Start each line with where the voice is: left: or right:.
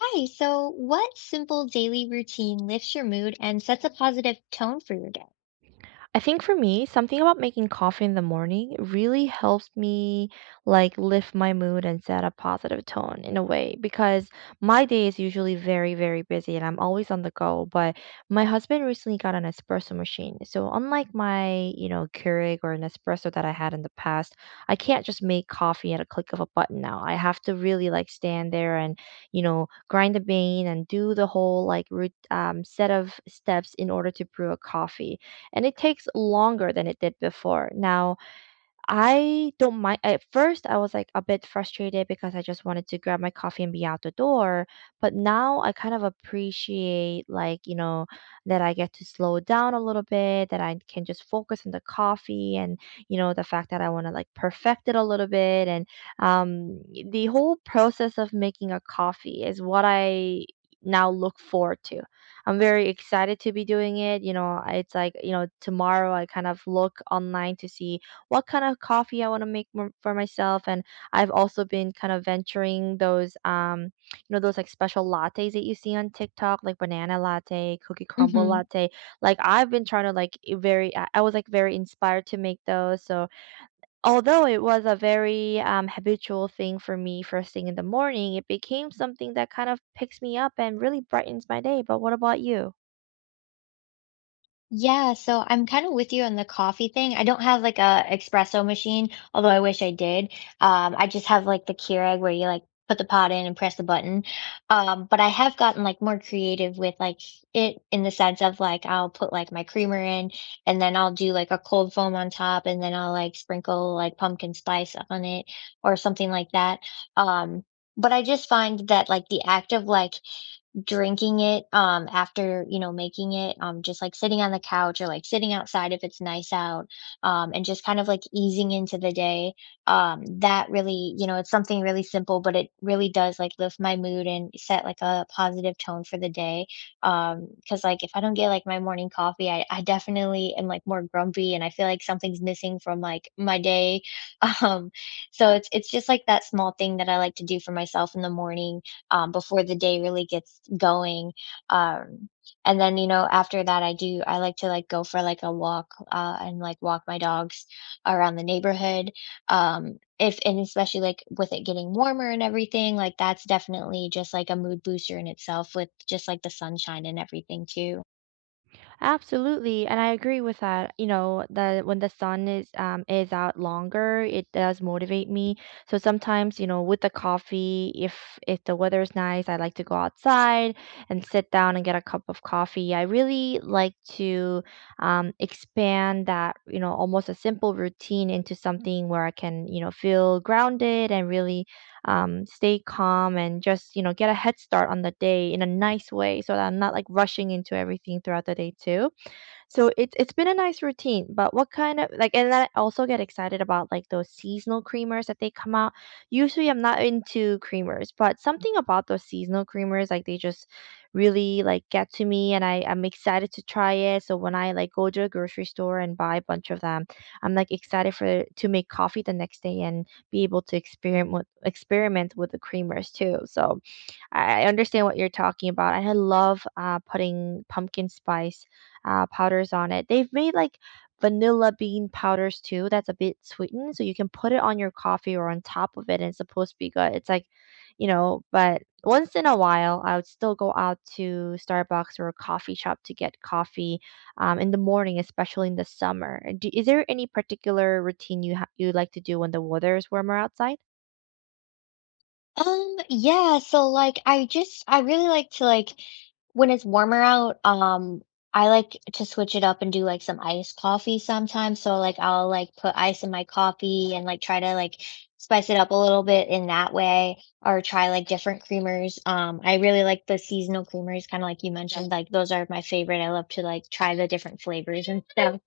left: Hi, so what simple daily routine lifts your mood and sets a positive tone for your day?
right: I think for me, something about making coffee in the morning really helps me like lift my mood and set a positive tone in a way because my day is usually very, very busy and I'm always on the go. But my husband recently got an espresso machine. So unlike my, you know, Keurig or an espresso that I had in the past, I can't just make coffee at a click of a button now. I have to really like stand there and, you know, grind the bean and do the whole like root set of steps in order to brew a coffee and it takes longer than it did before. Now, I don't mind at first, I was, like, a bit frustrated because I just wanted to grab my coffee and be out the door, but now I kind of appreciate, like, you know, that I get to slow down a little bit, that I can just focus on the coffee and, you know, the fact that I wanna, like, perfect it a little bit, and, um, the whole process of making a coffee is what I now look forward to. I'm very excited to be doing it, you know, it's, like, you know, tomorrow I kind of look online to see what kind of coffee I want to make for myself. And I've also been kind of venturing those, you know, those like special lattes that you see on TikTok, like banana latte, cookie crumble latte. Like I've been trying to very, I was like very inspired to make those. So although it was a very habitual thing for me first thing in the morning, it became something that kind of picks me up and really brightens my day. But what about you?
left: Yeah, so I'm kind of with you on the coffee thing. I don't have like a espresso machine, although I wish I did. I just have like the Keurig where you like put the pot in and press the button. But I have gotten like more creative with like it in the sense of like I'll put like my creamer in and then I'll do like a cold foam on top and then I'll like sprinkle like pumpkin spice on it or something like that. Um, but I just find that like the act of like drinking it, after, making it, just, like, sitting on the couch or, like, sitting outside if it's nice out, and just kind of, like, easing into the day, that really, it's something really simple, but it really does, like, lift my mood and set, like, a positive tone for the day. Because like, if I don't get, like, my morning coffee, I definitely am, like, more grumpy, and I feel like something's missing from, like, my day. um, so it's just, like, that small thing that I like to do for myself in the morning, before the day really gets going. Um, and then after that I like to like go for like a walk, and like walk my dogs around the neighborhood. If and especially like with it getting warmer and everything, like that's definitely just like a mood booster in itself with just like the sunshine and everything too.
right: Absolutely, and I agree with that. You know, that when the sun is out longer, it does motivate me. So sometimes, you know, with the coffee, if the weather is nice, I like to go outside and sit down and get a cup of coffee. I really like to expand that, you know, almost a simple routine into something where I can, you know, feel grounded and really stay calm and just you know get a head start on the day in a nice way so that I'm not like rushing into everything throughout the day too. So it's been a nice routine, but what kind of like and then I also get excited about like those seasonal creamers that they come out. Usually I'm not into creamers, but something about those seasonal creamers, like they just really like get to me and I'm excited to try it. So when I like go to a grocery store and buy a bunch of them, I'm like excited for to make coffee the next day and be able to experiment with the creamers too. So I understand what you're talking about. I love putting pumpkin spice powders on it. They've made like vanilla bean powders too. That's a bit sweetened, so you can put it on your coffee or on top of it, and it's supposed to be good. It's like, you know, but once in a while, I would still go out to Starbucks or a coffee shop to get coffee in the morning, especially in the summer. Do, is there any particular routine you you like to do when the weather is warmer outside?
left: Yeah, so, like, I really like to, like when it's warmer out, I like to switch it up and do, like, some iced coffee sometimes, so, like, I'll, like, put ice in my coffee and, like, try to, like, spice it up a little bit in that way or try, like, different creamers. I really like the seasonal creamers, kinda like you mentioned, like, those are my favorite. I love to, like, try the different flavors and stuff.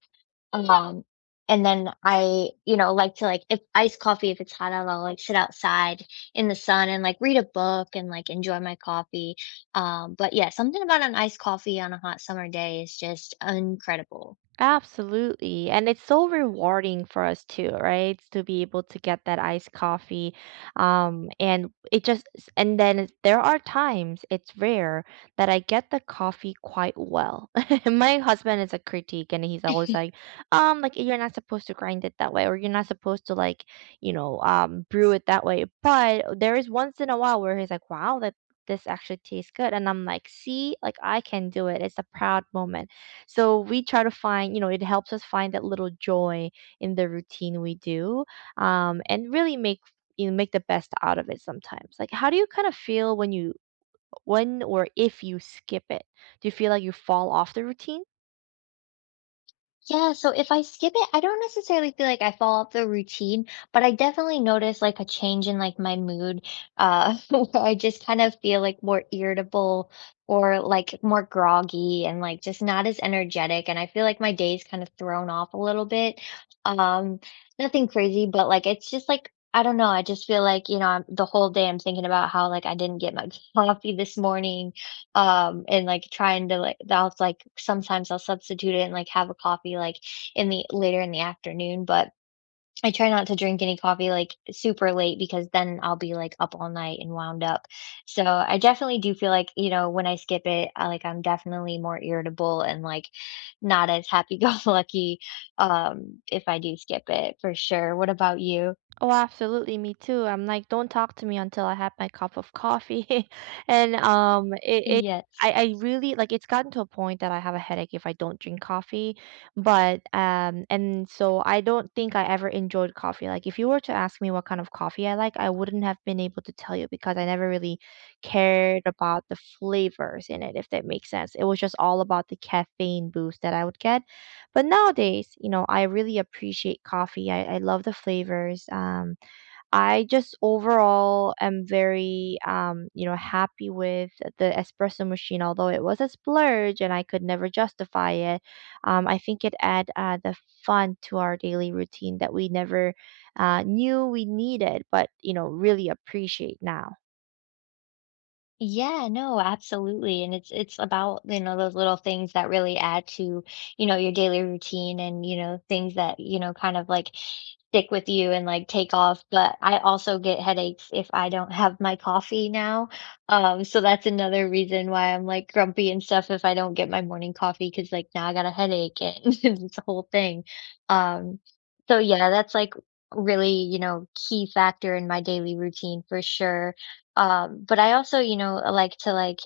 left: Um, and then I, like to, like if iced coffee, if it's hot out, I'll, like, sit outside in the sun and, like, read a book and, like, enjoy my coffee. But yeah, something about an iced coffee on a hot summer day is just incredible.
right: Absolutely. And it's so rewarding for us too, right? To be able to get that iced coffee. And it just, and then there are times, it's rare that I get the coffee quite well. My husband is a critique and he's always like you're not supposed to grind it that way, or you're not supposed to like, you know, brew it that way. But there is once in a while where he's like, wow, that this actually tastes good. And I'm like, see, like I can do it. It's a proud moment, so we try to find, you know, it helps us find that little joy in the routine we do, and really make you know, make the best out of it sometimes. Like, how do you kind of feel when you when or if you skip it? Do you feel like you fall off the routine?
left: Yeah, so if I skip it, I don't necessarily feel like I fall off the routine, but I definitely notice like a change in like my mood, where I just kind of feel like more irritable or like more groggy and like just not as energetic. And I feel like my day's kind of thrown off a little bit. Um, nothing crazy, but like it's just like I don't know. I just feel like, the whole day I'm thinking about how like I didn't get my coffee this morning, and, like, trying to, like sometimes I'll substitute it and, like, have a coffee, like, in the later in the afternoon, but I try not to drink any coffee, like, super late because then I'll be, like, up all night and wound up. So, I definitely do feel like, when I skip it, I'm definitely more irritable and, like, not as happy-go-lucky. If I do skip it, for sure. What about you?
right: Oh, absolutely, me too. I'm like, don't talk to me until I have my cup of coffee. And it,
left: Yeah.
right: I really like it's gotten to a point that I have a headache if I don't drink coffee. But and so I don't think I ever enjoyed coffee. Like if you were to ask me what kind of coffee I like, I wouldn't have been able to tell you because I never really cared about the flavors in it, if that makes sense. It was just all about the caffeine boost that I would get. But nowadays, you know, I really appreciate coffee. I love the flavors. I just overall am very, you know, happy with the espresso machine, although it was a splurge and I could never justify it. I think it add the fun to our daily routine that we never knew we needed, but, you know, really appreciate now.
left: Yeah, no, absolutely. And it's about, those little things that really add to, your daily routine and, things that, kind of like stick with you and like take off. But I also get headaches if I don't have my coffee now. So that's another reason why I'm like grumpy and stuff if I don't get my morning coffee because like now I got a headache and it's a whole thing. Um, so yeah, that's like really, key factor in my daily routine for sure. But I also, like to like,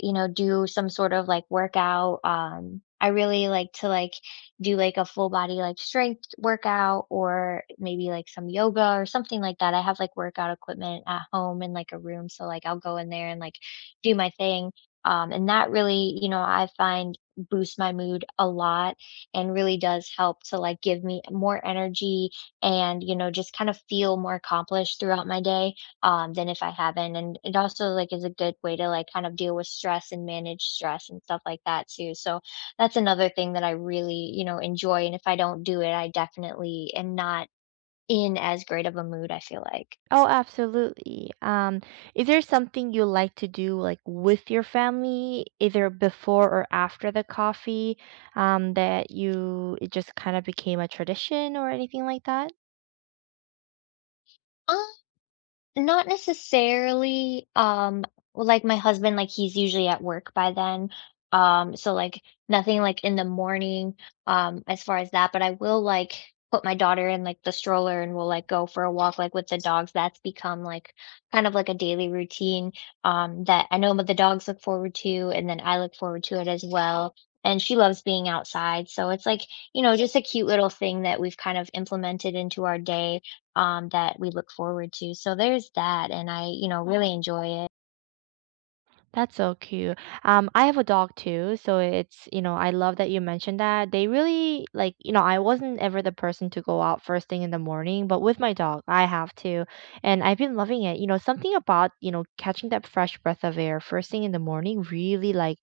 left: do some sort of like workout. I really like to like do like a full body like strength workout or maybe like some yoga or something like that. I have like workout equipment at home in like a room, so like I'll go in there and like do my thing. And that really, I find boosts my mood a lot and really does help to like give me more energy and, just kind of feel more accomplished throughout my day, than if I haven't, and it also, like, is a good way to, like, kind of deal with stress and manage stress and stuff like that too, so that's another thing that I really, enjoy, and if I don't do it, I definitely am not in as great of a mood, I feel like.
right: Oh, absolutely. Is there something you like to do like with your family, either before or after the coffee, that you it just kind of became a tradition or anything like that?
left: Not necessarily, well, like, my husband, like, he's usually at work by then, so, like, nothing, like, in the morning, as far as that, but I will, like, put my daughter in, like, the stroller and we'll, like, go for a walk, like, with the dogs. That's become, like, kind of like a daily routine, that I know what the dogs look forward to, and then I look forward to it as well, and she loves being outside, so it's, like, just a cute little thing that we've kind of implemented into our day, that we look forward to. So there's that, and I, really enjoy it.
right: That's so cute. I have a dog too, so it's, you know, I love that you mentioned that. They really like, you know, I wasn't ever the person to go out first thing in the morning, but with my dog, I have to. And I've been loving it. You know, something about, you know, catching that fresh breath of air first thing in the morning really like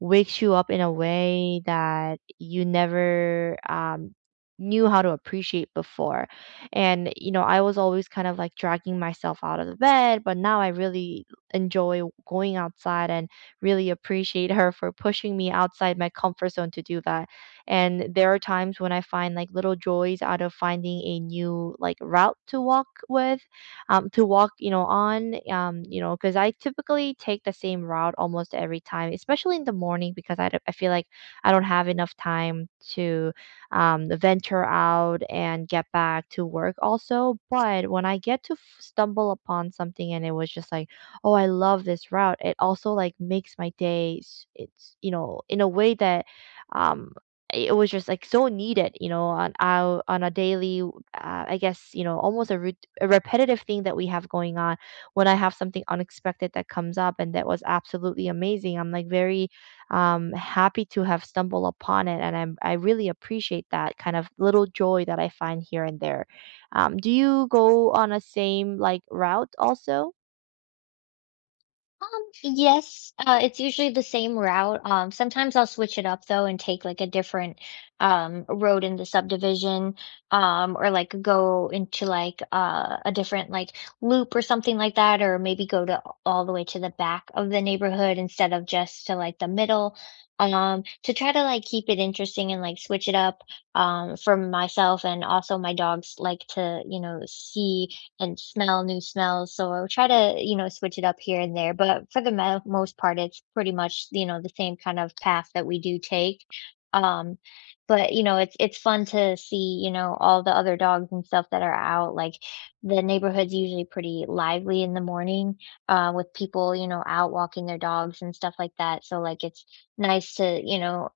right: wakes you up in a way that you never knew how to appreciate before. And, you know, I was always kind of like dragging myself out of the bed, but now I really enjoy going outside and really appreciate her for pushing me outside my comfort zone to do that. And there are times when I find like little joys out of finding a new like route to walk with, to walk, you know, on, you know, because I typically take the same route almost every time, especially in the morning because I feel like I don't have enough time to venture out and get back to work also. But when I get to stumble upon something and it was just like, "Oh, I love this route." It also, like, makes my days it's, you know, in a way that, um, it was just, like, so needed, you know, on our on a daily, I guess, you know, almost a rut a repetitive thing that we have going on. When I have something unexpected that comes up and that was absolutely amazing, I'm, like, very, happy to have stumbled upon it, and I really appreciate that kind of little joy that I find here and there. Do you go on a same, like, route also?
left: Yes, it's usually the same route. Sometimes I'll switch it up though and take like a different road in the subdivision, or like go into like a different like loop or something like that, or maybe go to all the way to the back of the neighborhood instead of just to like the middle. To try to like keep it interesting and like switch it up for myself and also my dogs like to, see and smell new smells. So I'll try to, switch it up here and there. But for the most part, it's pretty much, the same kind of path that we do take. Um, but it's fun to see, all the other dogs and stuff that are out. Like the neighborhood's usually pretty lively in the morning, with people, out walking their dogs and stuff like that. So like it's nice to, you know,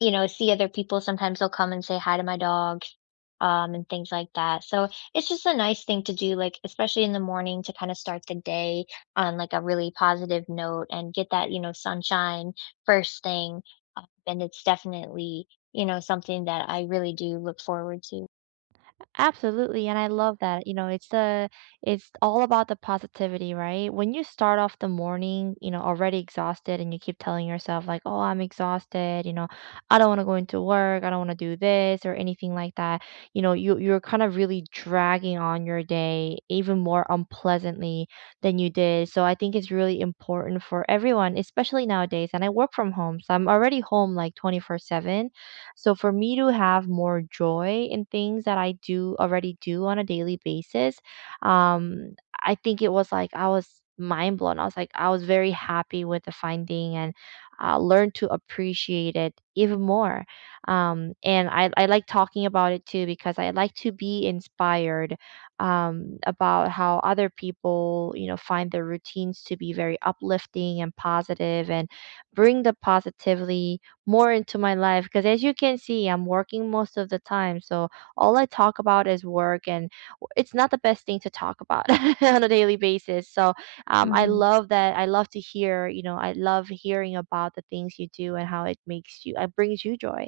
left: you know, see other people. Sometimes they'll come and say hi to my dog, and things like that. So it's just a nice thing to do, like especially in the morning to kind of start the day on like a really positive note and get that, sunshine first thing. And it's definitely, something that I really do look forward to.
right: Absolutely, and I love that. You know, it's the it's all about the positivity, right? When you start off the morning, you know, already exhausted and you keep telling yourself like, "Oh, I'm exhausted," you know, "I don't want to go into work, I don't want to do this or anything like that." You know, you're kind of really dragging on your day even more unpleasantly than you did. So I think it's really important for everyone, especially nowadays. And I work from home, so I'm already home like 24/7. So for me to have more joy in things that I do already do on a daily basis, um, I think it was like I was mind blown. I was like I was very happy with the finding and learned to appreciate it even more. And I like talking about it too because I like to be inspired about how other people, you know, find their routines to be very uplifting and positive and bring the positivity more into my life because as you can see I'm working most of the time, so all I talk about is work and it's not the best thing to talk about on a daily basis, so I
left: Hmm.
right: love that. I love to hear, you know, I love hearing about the things you do and how it brings you joy.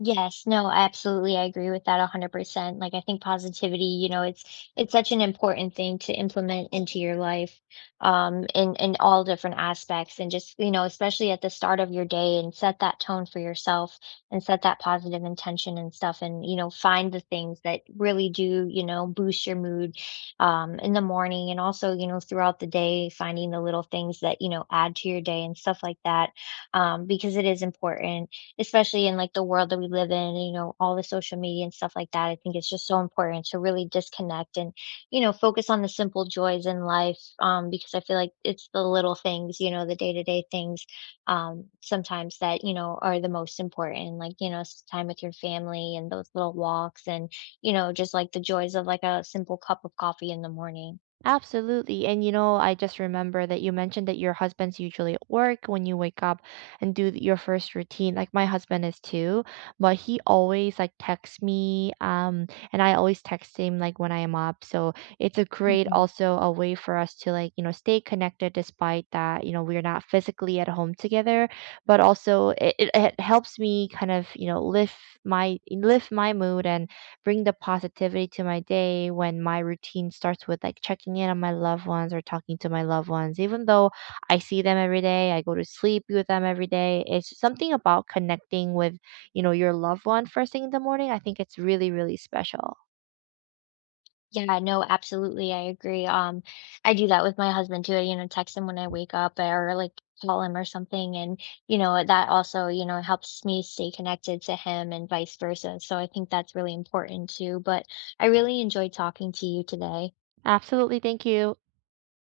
left: Yes, no, absolutely. I agree with that 100%. Like, I think positivity, it's such an important thing to implement into your life, in all different aspects, and just, especially at the start of your day, and set that tone for yourself, and set that positive intention and stuff, and find the things that really do, boost your mood, in the morning, and also, throughout the day, finding the little things that add to your day and stuff like that, because it is important especially in like the world that we live in, all the social media and stuff like that. I think it's just so important to really disconnect and, focus on the simple joys in life, because I feel like it's the little things, the day to day things, sometimes that, are the most important, like, time with your family and those little walks and, just like the joys of like a simple cup of coffee in the morning.
right: Absolutely. And you know, I just remember that you mentioned that your husband's usually at work when you wake up and do your first routine. Like my husband is too, but he always like texts me, and I always text him like when I am up. So it's a great
left: Mhm.
right: also a way for us to like, you know, stay connected despite that, you know, we're not physically at home together, but also it helps me kind of, you know, lift my mood and bring the positivity to my day when my routine starts with like checking in on my loved ones or talking to my loved ones. Even though I see them every day, I go to sleep with them every day. It's something about connecting with, you know, your loved one first thing in the morning. I think it's really, really special.
left: Yeah, no, absolutely, I agree, I do that with my husband too, I, text him when I wake up or, like, call him or something, and, that also, helps me stay connected to him and vice versa, so I think that's really important too, but I really enjoyed talking to you today.
right: Absolutely. Thank you.